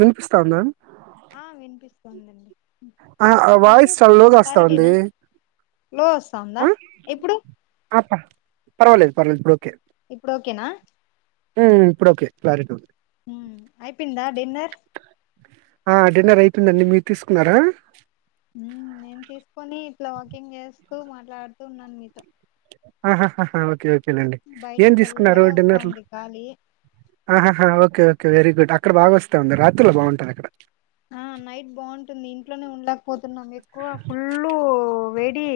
వినిపిస్తోందా ఆ వినిపిస్తోంది ఆ వాయిస్ చాలా లోగా వస్తా వుంది క్లారిటీనా లో వస్తాందా ఇప్పుడు ఆ ప పర్వాలేదు పర్లేదు ఇప్పుడు ఓకే ఇప్పుడు ఓకేనా ఉమ్ ఇప్పుడు ఓకే క్లారిటీ ఉంది ఉమ్ అయిపోయిందా డిన్నర్ ఆ డిన్నర్ అయితుందండి మీరు తీసుకున్నారా నేను తీసుకొని ఇట్లా వాకింగ్ చేస్తూ మాట్లాడుతూ ఉన్నాను మీతో ఆ హ్హ్ ఓకే ఓకే తినండి బయట ఏం తీసుకున్నారు చల్లగా డిన్నర్లో వస్తాంది గాలి ఆ హ్హ్ ఓకే ఒకే వెరీ గుడ్ అక్కడ బాగా వస్తా ఉంది రాత్రులు బాగుంటాది అక్కడ ఆ నైట్ బాగుంటుంది ఇంట్లోనే ఉండక పోతున్నాం ఎక్కువ ఫుల్ వేడి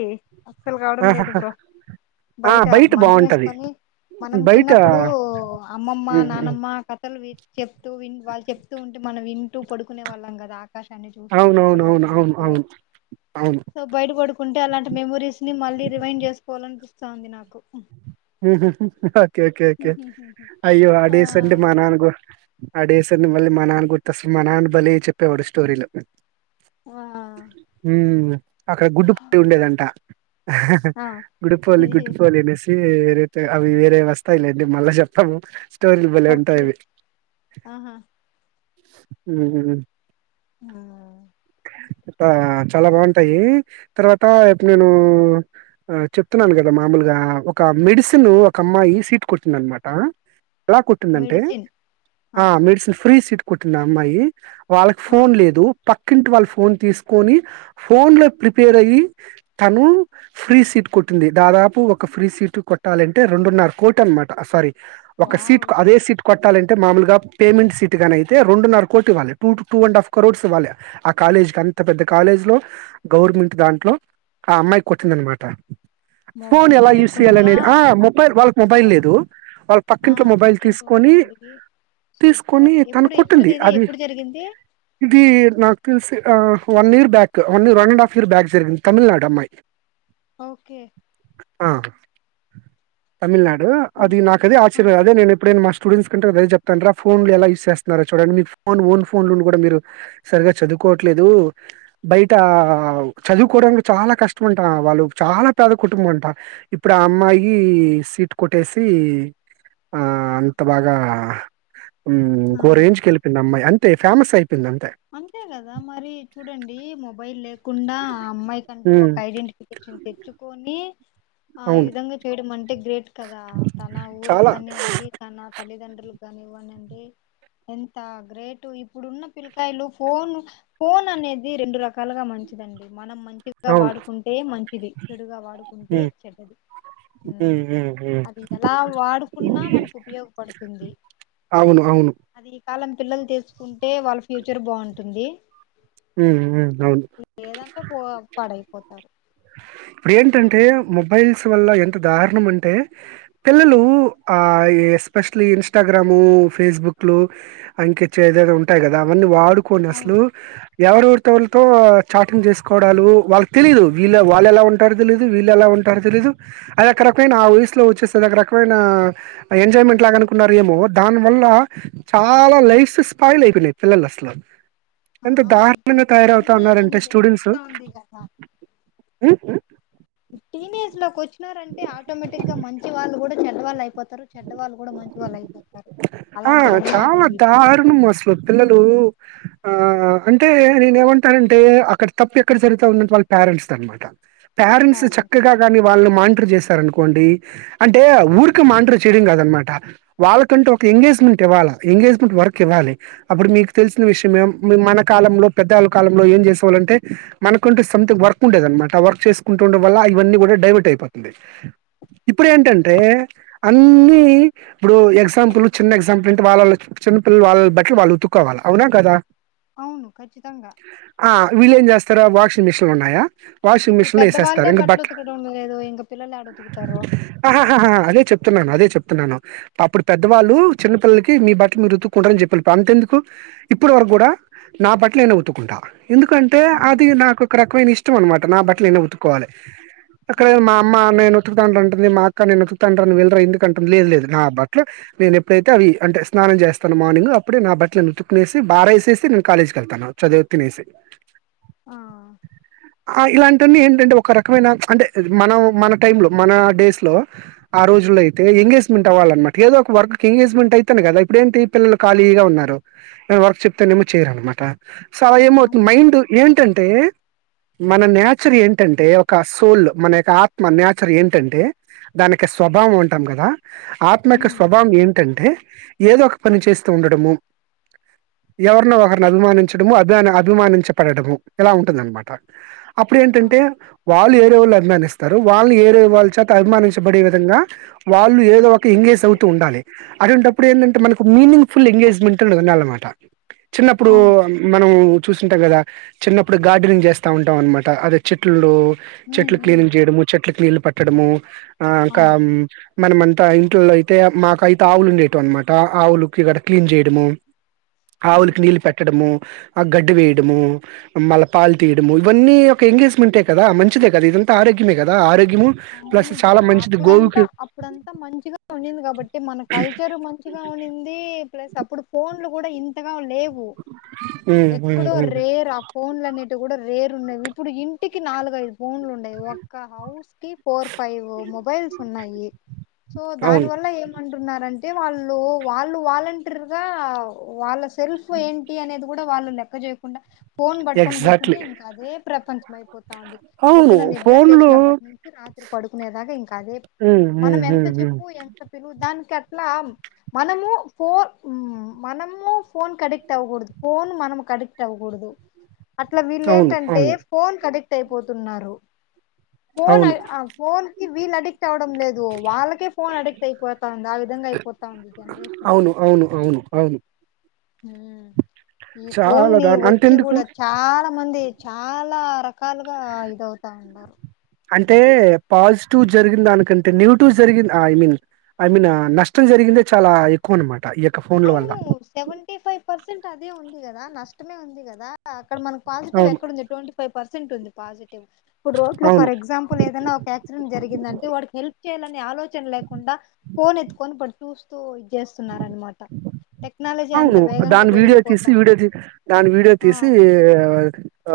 అస్సలు కావడం లేదు ఆహాహా బ్రో ఆ బయట మంచం బాగుంటది వేసుకొని మనం బయట చిన్నప్పుడు అమ్మమ్మ ఉమ్ ఉమ్ నానమ్మ కథలు విని చెప్తూ విని వాళ్ళు చెప్తూ ఉంటే మనం వింటూ పడుకునే వాళ్ళం కదా ఆకాశాన్ని చూస్తూ అవునవును చుక్కలు అవును లెక్క అవును పెడుతూ అవును అవును సో బయట పడుకుంటే అలాంటి మెమోరీస్ ని మళ్ళీ రివైన్ చేసుకోవాలనిపిస్తాంది నాకు హ్మ్మ్ ఓకే ఓకే ఓకే అయ్యో ఆ డేస్ అంటే మా నాన్నకు ఆ డేసన్ని మళ్ళీ మా నాన్న గుర్తొస్తాడు మా నాన్న బలే చెప్పేవాడు స్టోరీలు ఆ మ్మ్ అక్కడ గుడ్డు పుట్టి ఉండేదంట ఆ గుడికిపోవలి అనేసి వేరే అవి వేరే వస్తాయి ఇల అ మళ్ళా చెప్పాము స్టోరీ భలే ఓకే ఉంటది ఆహా మ్మ్ హ్ ఆ ఆ చాలా బాగుంటాయి తర్వాత నేను ఆ చెప్తున్నాను కదా మామూలుగా ఒక మెడిసిన్ ఒక అమ్మాయి సీట్ కొట్టింది అనమాట ఎలా కొట్టిందంటే మెడిసిన్ ఆ మెడిసిన్ ఫ్రీ సీట్ కోట్టింది అమ్మాయి వాళ్ళకి ఆ ఫోన్ లేదు పక్కింటి వాళ్ళ ఫోన్ తీసుకొని ఫోన్ లో ప్రిపేర్ అయ్యి తను ఫ్రీ సీట్ కొట్టింది దాదాపు ఒక ఫ్రీ సీట్ కొట్టాలంటే రెండున్నర కోటీ అన్నమాట సారీ ఒక సీట్ వావ్ అదే సీట్ కొట్ట అంటే మామలుగా పేమెంట్ సీట్ గణయితే రెండున్నర కోటి ఇవ్వాలి two two and half crores ఇవ్వాలి ఆ కాలేజ్ అంత పెద్ద కాలేజ్ లో గవర్నమెంట్ దాంట్లో ఆ అమ్మాయి కొట్టింది అన్నమాట మొబైల్ లేక మొబైల్ వాళ్ళ మొబైల్ లేదు వాళ్ళ ఆ పక్కింట్లో మొబైల్ పక్కింటి తీసుకొని వాళ్ళని అడిగి సూపర్ తీసుకొని తను ఎప్పుడు కొట్టింది ఎప్పుడుదిది అది ఎప్పుడు జరిగింది ఇది నాకు తెలిసి one year back one year one and half year back జరిగింది తమిళనాడు అమ్మాయి ఓకే ఆ తమిళనాడు ఆ అది నాకు అదే ఆ ఆశ్చర్యం అదే నేను ఎప్పుడైన మాస్ స్టూడెంట్స్ కంటే చెప్తారా ఫోన్లు ఎలా యూస్ చేస్తరా చూడండి మీ ఓన్ ఫోన్ లో కూడా మీరు సరిగా చదువు కొట్లేదు బయట చదువుకోవడానికి చాలా కష్టం ఉంట వాళ్ళు చాలా పెద కుటుంబం కుటుంబం అంటారు ఇప్పుడు ఆ అమ్మాయి సీట్ కొట్టేసి ఆ అంత బాగా ఆ ఒక రేంజ్ కి వెళ్ళింది అమ్మాయి అంతే ఫేమస్ అంతే కదా మరి చూడండి మొబైల్ లేక కుండా ఆ అమ్మాయి కంటూ హ్మ్. ఒక ఐడెంటిఫికేషన్ తెచ్చుకొని ఆ ఈ అవును. విధంగా చేయడం అంటే గ్రేట్ కదా తన ఊరికి చాలా కానివ్వండి తన తల్లిదండ్రుల ఇవ్వండి ఎంత గ్రేట్ ఇప్పుడు ఉన్న పిల్లలు సెల్ ఫోన్ అనేది రెండు రకాలుగా మంచిదండి మనం మంచిగా అవును వాడుకుంటే మంచిది చెడుగా వాడుకుంటే ఉమ్ చెడ్డది ఉమ్ ఉమ్ ఉమ్ అది ఎలా వాడుకున్నా మనకు ఉపయోగపడుతుంది అవునవును అది ఈ కాలం పిల్లలు తీసుకుంటే వాళ్ళ ఫ్యూచర్ బాగుంటుంది మ్మ్ అవును లేదంటే పో పాడైపోతారు ఏంటంటే మొబైల్స్ వల్ల ఎంత దారుణం అంటే పిల్లలు ఎస్పీసియల్ ఇంస్టాగ్రామ్ ఫేసుబుక్ లు ఆ ఇంకా ఏవేవో ఉంటాయి కదా అవును డుకోనిస్లు ఎవరెవరితో వాళ్లతో చాటింగ్ చేసుకోవడాలు వాళ్ళకి తెలీదు వీళ్ళ వాళ్ళు ఎలా ఉంటారు తెలిదు వీళ్ళు ఎలా ఉంట ఎవ్వరికి తెలీదు అది ఒక రకమైన ఆ వయసు లో వచ్చేసికరకమైన ఎంజాయ్మెంట్ లాగా అనుకున్నారు ఏమో దాని వల్ల చాలా లైఫ్స్ స్పాయిల్ అయిపోయినాయి పిల్లలు అసలు ఆ ఎంత ఇప్పుడు [unintelligible] ఈ తయారవుతా టీనేజ్ ఉన్నారంటే అనేది ఒకటి స్టూడెంట్స్ వస్తా ఉంది కదా ఈ టీనేజ్ లోకి వచ్చినారంటే ఆటోమేటిక్ గా మంచి వాళ్ళు కూడా చెడ్డ వాళ్ళు అయిపోతారు చెడ్డ వాళ్ళు కూడా మంచి వాళ్ళు అవు ఆ చాలా టీనేజ్ దారుణము లో అసలు పిల్లలు ఆ అంటే నేను ఏమంటానంటే అక్కడ తప్పి ఎక్కడ జరుగుత ఉందంటే వాళ్ళ పేరెంట్స్ ది అనమాట పేరెంట్స్ చక్కగా దాన్ని వాళ్ళు మా [unintelligible] చేస్తారనుకోండి అంటే ఊరికి మాండ్ర చేడం కాదు అనమాట వాళ్ళకు కంటూ ఒక ఎంగేజ్మెంట్ ఇవ్వాలా ఎంగేజ్మెంట్ వర్క్ ఇవాలి అప్పుడు మీకు తెలిసిన విషయం మీ మీ మన కాలంలో పెద్దవాళ్ళు కాలంలో ఏం చేసేవాలంటే మనకుంటె సంథింగ్ వర్క్ ఉండేద అనమాట ఆ వర్క్ చేసుకుంటుండడం వల్ల ఇవన్నీ కూడా డైవర్ట్ అయిపోతుంది ఇప్పుడు ఏంటంటే అన్ని ఇప్పుడు ఎగ్జా క్సాంపులు చిన్న ఎక్సాంపులంటే వాళ్ళ చిన్న పిల్ల వాళ్ళ బటి వాళ్ళు తుక్కవాలి అవునా కాదా అవును ఖచ్చితంగా వీళ్ళు ఏం చేస్తారా వాషింగ్ మిషన్ ఉన్నాయా వాషింగ్ ఇప్పుడు మిషన్ లో వేసేస్తారు పెద్దవాళ్ళే ఇంక బట్టలు బట్ట ఉతకడం లేదు ఇంక పిల్లలు యాడ ఉతుకుతారో ఆహాహాహా అదే చెప్తున్నాను అదే చెప్తున్నాను అప్పుడు పెద్దవాళ్ళు చిన్నపిల్లల్లకి మీ ట్ మీరు ఉత్తుకుంటారని చెప్ప అంతేందుకు ఇప్పుడివరకు కూడా నా బట్ల నేనే ఉతుకుంటా ఎందుకంటే ఆ అది నాకొక రకమైన ఇష్టం అనమాట నా బట్టలు నేనే ఉతుకోవాలి ఆ అక్కడే మా అమ్మ నేను ఉతుకతా అంటుంటది మా అక్క నేను ఉతుకుతా అంటాది నువ్వు వెల్దుర ఇంటికి అంటుంది లేదు లేదు నా బా ట్లు నేను ఎప్పుడైతే అవి అంటే స్నానం చేస్తాను మార్నింగ్ అప్పుడే నా బట్టలను ఉతుకునేసి బార వేసేసి నేను కాలేజీ కెళ్తాను చదివు తినేసి ఆ, ఆ ఇలాంటిన్నీ ఏంటంటే ఒక రకమైన అంటే మనం మన టైమ్ లో మన డేస్ లో ఆ రోజు జులో అయితే ఎంగేజ్మెంట్ అవ్వాలన్నమాట ఏదో ఒక వర్క్ ఎంగేజ్మెంట్ అవుతానే కదా ఇప్పుడ ఏంటి పిల్లలు ఖాళీగా ఉన్నారు ఆ వర్క్ చెప్తేనేమో చేయరు అనమాట్ ట సో అలా ఏమవుతుంది అవును మైండ్ ఏంటంటే మన నేచర్ ఏంటంటే ఒక సోల్ మన యొక్క ఆత్మ నేచర్ ఏంటంటే దానికి స్వభావం ఉంటాం కదా ఆత్మ యొక్క ఉమ్ స్వభావం ఏంటంటే ఏదో ఒక పని చేస్తూ ఉండడము ఎవరినో ఒకరిని అభిమానించడము అభి అనే అభిమానించబడడము ఇలా ఉంటుంది అనమాట అప్పుడు ఆ ఏంటంటే వాళ్ళు ఏరే వాళ్ళ అబ్ అభిమానిస్తారు వాళ్ళు ఏరే వాళ్ళ చేత అభిమానించబడే విధంగా వాళ్ళు ఏదో ఒక క ఎంగేజ్ అవుతూ ఉండాలి అటువంటప్పుడు ఏంటంటే మనకు మీనింగ్ ఫుల్ ఎంగేజ్మెంట్ అనేది ఉండాలన్నమాట చిన్నప్పుడు అవును మనం చూసింటాం కదా చిన్నప్పుడు గార్డెనింగ్ చేస్తా ఉంటాం అనమాట అదే చెట్లు ఉమ్ చెట్లు ఉమ్ క్లీనింగ్ చేయడము చెట్లకి నీళ్ళు పట్టడము ఆ ఇంకా అవును మనమంతా ఈ ట్లో అయితే మాకైతే ఆవులు ఉండేటివి అనమాట ఆవులుకి ఇక్కడ క్లీన్ చేయడము ఆ ఆవులికి నీళ్ళు పెట్టడము ఆ గడ్డి వేయడము మళ్ళీ పాలు తీయడము ఇవన్నీ ఒక ఎంగేజ్మెంటే కదా మంచిదే కదా ఇదంతా ఆరే ఆరోగ్యమే కదా ఆరోగ్యము ప్లస్ అవును బ్రో చాలా మంచిది గోవుకి [unintelligible] ఉన్నింది కాబట్టి మన కల్చర్ మంచిగా ఉన్నింది ప్లస్ అప్పుడు ఫోన్లు కూడా ఇంతగా లేవు వు ఉమ్ ఉమ్ ఎక్కడో ఉమ్ రేర్ ఆ ఫోన్లు అన్నిటి కూడా రె రేరున్నవి ఇప్పుడు ఇంటికి నాలుగు ఐదు ఫోన్లు ఉన్నాయి ఒక్క హౌస్ కి ఫోర్ ఫైవ్ మొబైల్స్ ఉన్నాయి సో దాని అవును వల్ల ఏమంటున్నారు అన్ అంటే వాళ్ళు వాళ్ళు వాలంటీర్ గా వాళ్ళ సెల్ఫ్ ఏంటి అనే కూడా వాళ్ళు లెక్క చేయకుండా ఫోన్ పట్టుకొని కూర్చుంటే ఎగ్జాక్ట్లీ ఇంకా అదే ప్రపంచం అయిపోతాంది అవును పొద్దున నిద్ద్ర ఫోన్ లో లేచినప్పటి నుంచి రాత్రి పడుకునేదాకా ఇంకా అదే ఉమ్ మనం ఉమ్ ఎంత ఉమ్ ఉమ్ చెప్పు ఎంత పిలువు దానికట్లా మనము ఫోన్ మనము ఫోన్ అడిక్ట్ అవకూడదు ఫన్ మనమకు అడిక్ట్ ఆవకూడదు అట్లా వీళ్ళ అవును ఏంటంటే అవును ఫోన్ కి అడిక్ట్ అయిపోతున్నారు ఫోన్ అవును ఫోన్ కి వీళ్ళు అడిక్ట్ అవ్వడం లేదు వాళ్ళకే ఫోన్ అడిక్ట్ అయిపోతంది ఆ విధంగా అయిపోత తాంది అవును జనరేషన్ప్పుడు అవును అవును హ్మ్ ఈ ఫోన్ చాలా ని దారు వచ్చి అంతెందుకు కూడా చాలా మంది చాలా రకాలుగా ఇదవుతాయిన్నారుా అంటే పాస్ టివ్ జరిిన దానికంటే నెగిటివ్ జరిగింది ఐ మీన్ ఐ మీన్ నష్టం జరిగిందే చాలా ఎక్కువ అనమాట ఈ యొక్క ఫోన్ల వల్ల అవును సెవెంటీ ఫైవ్ పర్సెంట్ అదే ఉంది కదా నష్టమే ఉంది కదా అక్కడ మనకి పాజిటి్ అవును ఎక్కడ ఉంది ట్ంటీ ఫవ్ పర్సెంట్ ఉంది పస్టివ్ ఇప్పుడు రోడ్ లో అవును ఫర్ ఎక్సంపుల్ ఏదైన్నా ఒక యాక్సిడెంట్ జరిగి దంటే వాడికి హెల్ప్ చేయాలని ఆలోచన లేకుండా ఫోన్ ఎత్కొని కాడు చూస్తూ చేస్తున్నార అనమాట అవును దాని వీడియో తీసి వీడియో పెరిగిపోతాంది తీ దాని వీడియో ఆ తీసి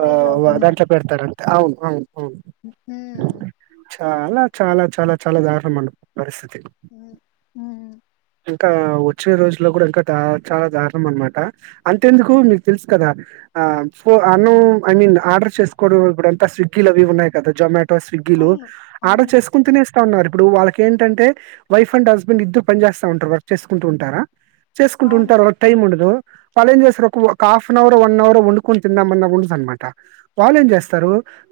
వైరల్ అవుతున్నారు దాంట్లో పెడతారు అంత అవును అవును అవును హ్మ అలా చాలా చాలా చాలా దారుణము ఉంది పరిస్థితి హ్మ్ ఇంకా వచ్చే రోజుల్లో కూడా ఇంకా చాలా దారుణం అనమాట అంతేందుకు మీకు తెలుసు కదా ఆ ఫో అను ఐ మీన్ ఆర్డర్ చేసుకోవడం ఇపుడంత స్విగ్గీలు అవి ఇవి ఉన్నాయి కదా జొమాటో స్విగ్ లు అవును ఆర్డర్ అవును చేసుకొని తినేస్ తన్నారు ఇప్పుడు వాళ్ళకి ఏంటంటే వైఫ్ అండ్ హస్బెండ్ ఇద్దరు పని చేేస్తా ఉంటారు వర్క్ చేసుకుంటూ ఉంటారా చేసుకుంటు అవును ఉంటారు వాళ్ళకి టైం ఉండదు వాళ్ళు ఏం చేస్తారు ఒక half an hour one hour వండుకొని తిందాంమన్న ఉండదు అనమాట వాళ్ళు ఏం చేస్తారు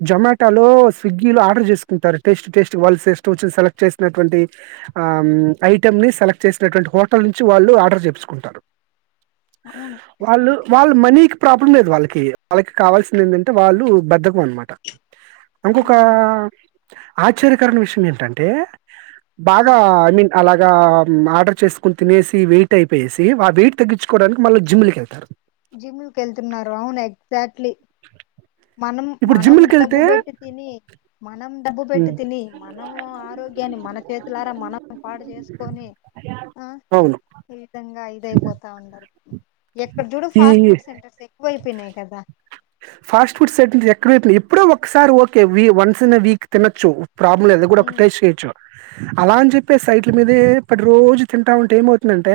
జొమాటో లో స్విగ్గీ లో ఆర్డర్ చేసుకుంటారు టేస్ట్ టేస్ట్ వాల్స్ ఇష్టం వచ్చింది సెలెక్ట్ చేసినటువంటి ఆమ్ ఐటమ్ ని సెలెక్ట్ చేసినటువంటి హోటల్ నుంచి వాళ్ళు ఆర్డర్ చెప్ స్కుంటరు అవును వాళ్ళు వాళ్ళ మనీక్ ప్రాబ్లం లేదు వాళ్ళకి వాళ్ళకి కావాల్సింది ఏంటంటే వాళ్ళు బధకం అనమాట ఆ ఇంకొక ఆశ్చర్యకరణ విషయం ఏంటంటే ఆ బాగా ఐ మీన్ అలాగా ఆర్డర్ చేసుకుొని తినేసి వెయిట్ అయిప్ వేసి ఆ వెయిట్ తాగించుకోడానికి మళ్ళ జిమ్లకి వెళ్తారు జిమ్లుకు వెళ్తున్నారు అవును ఎగ్జాక్ట్లీ మనం ఇప్పుడు మనం జిమ్లకి వెళ్తే డబ్బు పెట్టి తిని మనం డబ్బు పెట్టు తిని మనం ఆరోగ్ కని మన చేతులారా మనం పాడు చేసుకొని ఆ అవును ఈ విధంగా ఇదయిపోతా ఉనారు ఎక్కడ చూడు ఈ ఫాస్ట్ ఫుడ్ సెంటర్స్ ఎక్కువ అయిపోయినాయి కదా ఫాస్ట్ ఫుడ్ సెంటర్ ఎక్కడ పెట్ ఎప్పుడో ఒకసారి okay we once in week తినొచ్చు ప్రాబ్లమ్ లేదు అది కూడా ఒక ఉమ్ టైస్ చేయొచ్చు అలా అని చెప్పి సైట్ల మీదే ప్రతి రోజు తింటా ఉంటే ఏమవుతుందంటే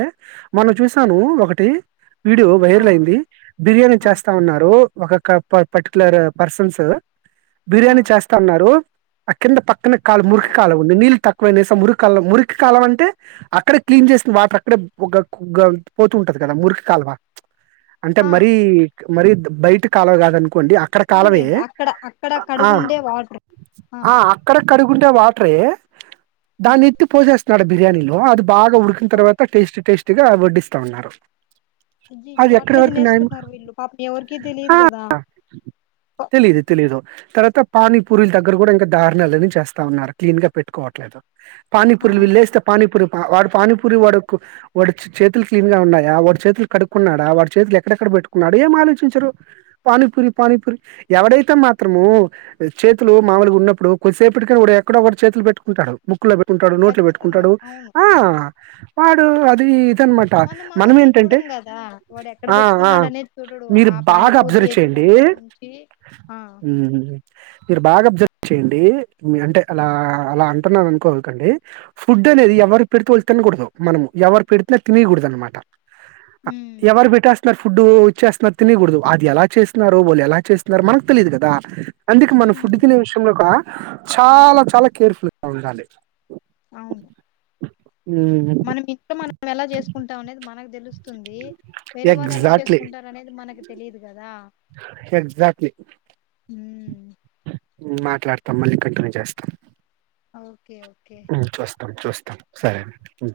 మొన్న చూసాను ఒక ఒకటి వీడియో ఆ వైరల్ అయింది బిర్యానీ ఆ చేస్తా ఉన్నారు ఒక కప్ పర్టికులర్ పర్సన్స్ ఆ బిర్యానీ చేస్తాన్నాడు ఆ కింద పక్కనే కాలు మురికి కాలవ ఉంది నీళ్ళు తక్కువయి అనేసి ఆ మురి కాలవ మురికు కాలవ అంటే అక్కడే క్లీన్ చేంది వాటర్ అక్కడే ఒక గ పోతుంటది కదా మురిక కాలువ అంటే ఆ మరీ మరీ థా బయటి కాలవ కదాఅ నుకోండి అక్కడ కాలవే అవునులేండి అక్కడ అక్కడ ఆ కడుగుండే వాటర్ ఆ అక్కడ కడుగుంటే వాటరేయ్ ఆ దాన్ని ఎత్తి పోసేస్తున్నాడు బిర్యానీలో, అది బాగా ఉడికిన అబ్బా తర్వాత టేస్ట్ టేస్ట్. పూర్తిగా వడ్డిస్తా ఉన్నారు. అది అయ్యయ్యో ఎక్కడి అట్లే వరకు న్యాయం? తినేస్తున్నారు వీళ్ళు పాపం ఎవరికీ తెలియదు. ఆ! కదా ప- తెలీదు, తెలీదు. తర్వాత పానీ, పూరీలు దగ్గర కూడా ఇంకా దారుణాలనేవీ చేస్తా ఉన్నారు. క్లీన్ గా పెట్టుకోవట్లేదు. పాని, పూరీలు అవును వీల్లేస్తే పానీపురి. వాడు పానీపూరి వాడు, వాడు చేతులు క్లీన్ గా ఉన్నాయా? వాడు చేతులు కడుక్కున్నాడా? వాడి చేతులు ఎకడెక్కడ పెట్టుకున్నాడు ఏం ఆలోచించరు. పానీపూరి, పానీపూరి ఎవడైతే మాత్రము చేతులు మామూలుగా ఉన్నప్పుడు కొద్దిసేపు. ఎక్కడ ఒక్కడ చేతులు పెట్టుకుంటాడు. ముక్కులో పెట్టుకుంటాడు. నోట్లో ఖచ్చితంగా పెట్టుకుంటాడు అవును ఆ వాడు అది ఇదనమాట మనం అవన్నీ ఏంటంటే చూడం కదా! వాడు ఎక్కడ ఆ ఆ పెట్టుకున్నాడు అనే చూడడు. ఆ మీరు బాగా పానీపూరి అబ్జర్వ్ ఎత్తి చేయండి. దాంట్లో ముంచి ఆ మీరు బాగా అబ్జర్వ్ చేయండి. అంటే అలా అలా అంటున్నా అనుకోకండి ఫుడ్ అనేది ఎవరి పే తినకూడదు మనము ఎవరు పెడితే తినేయకూడదు అన్నమాట. ఉమ్ ఎవరు పెట్టేస్తారు ఫుడ్ ఇచ్చిస్తున్నారు తినాయకూడదు. అది ఎలా చేస్తున్నానోరో, వాళ్ళు ఎలా చేస్తున్నారో మనకు తెలిదు కదా! అందుకే మనం ఉమ్ ఫుడ్ తినే విషయంలో ఒక చాలా చాలా కేర్ఫుల్ గా ఉండాలి. అవును. హ్మ్. మనం ఇంట్లో మనం ఎలా చేసుకుంటాం అనేది మనకు తెలుసు. వేరే వాళ్ళు ఎలా ఎగ్జాక్ట్‌లీ. చేసుకుంటారు అనేది మనకు తెలియదు కదా! ఉమ్ మాట్లాడతా, మళ్ళీ కంటిన్యూ చేస్తాం. ఓకే. ఓకే. సరేనండి.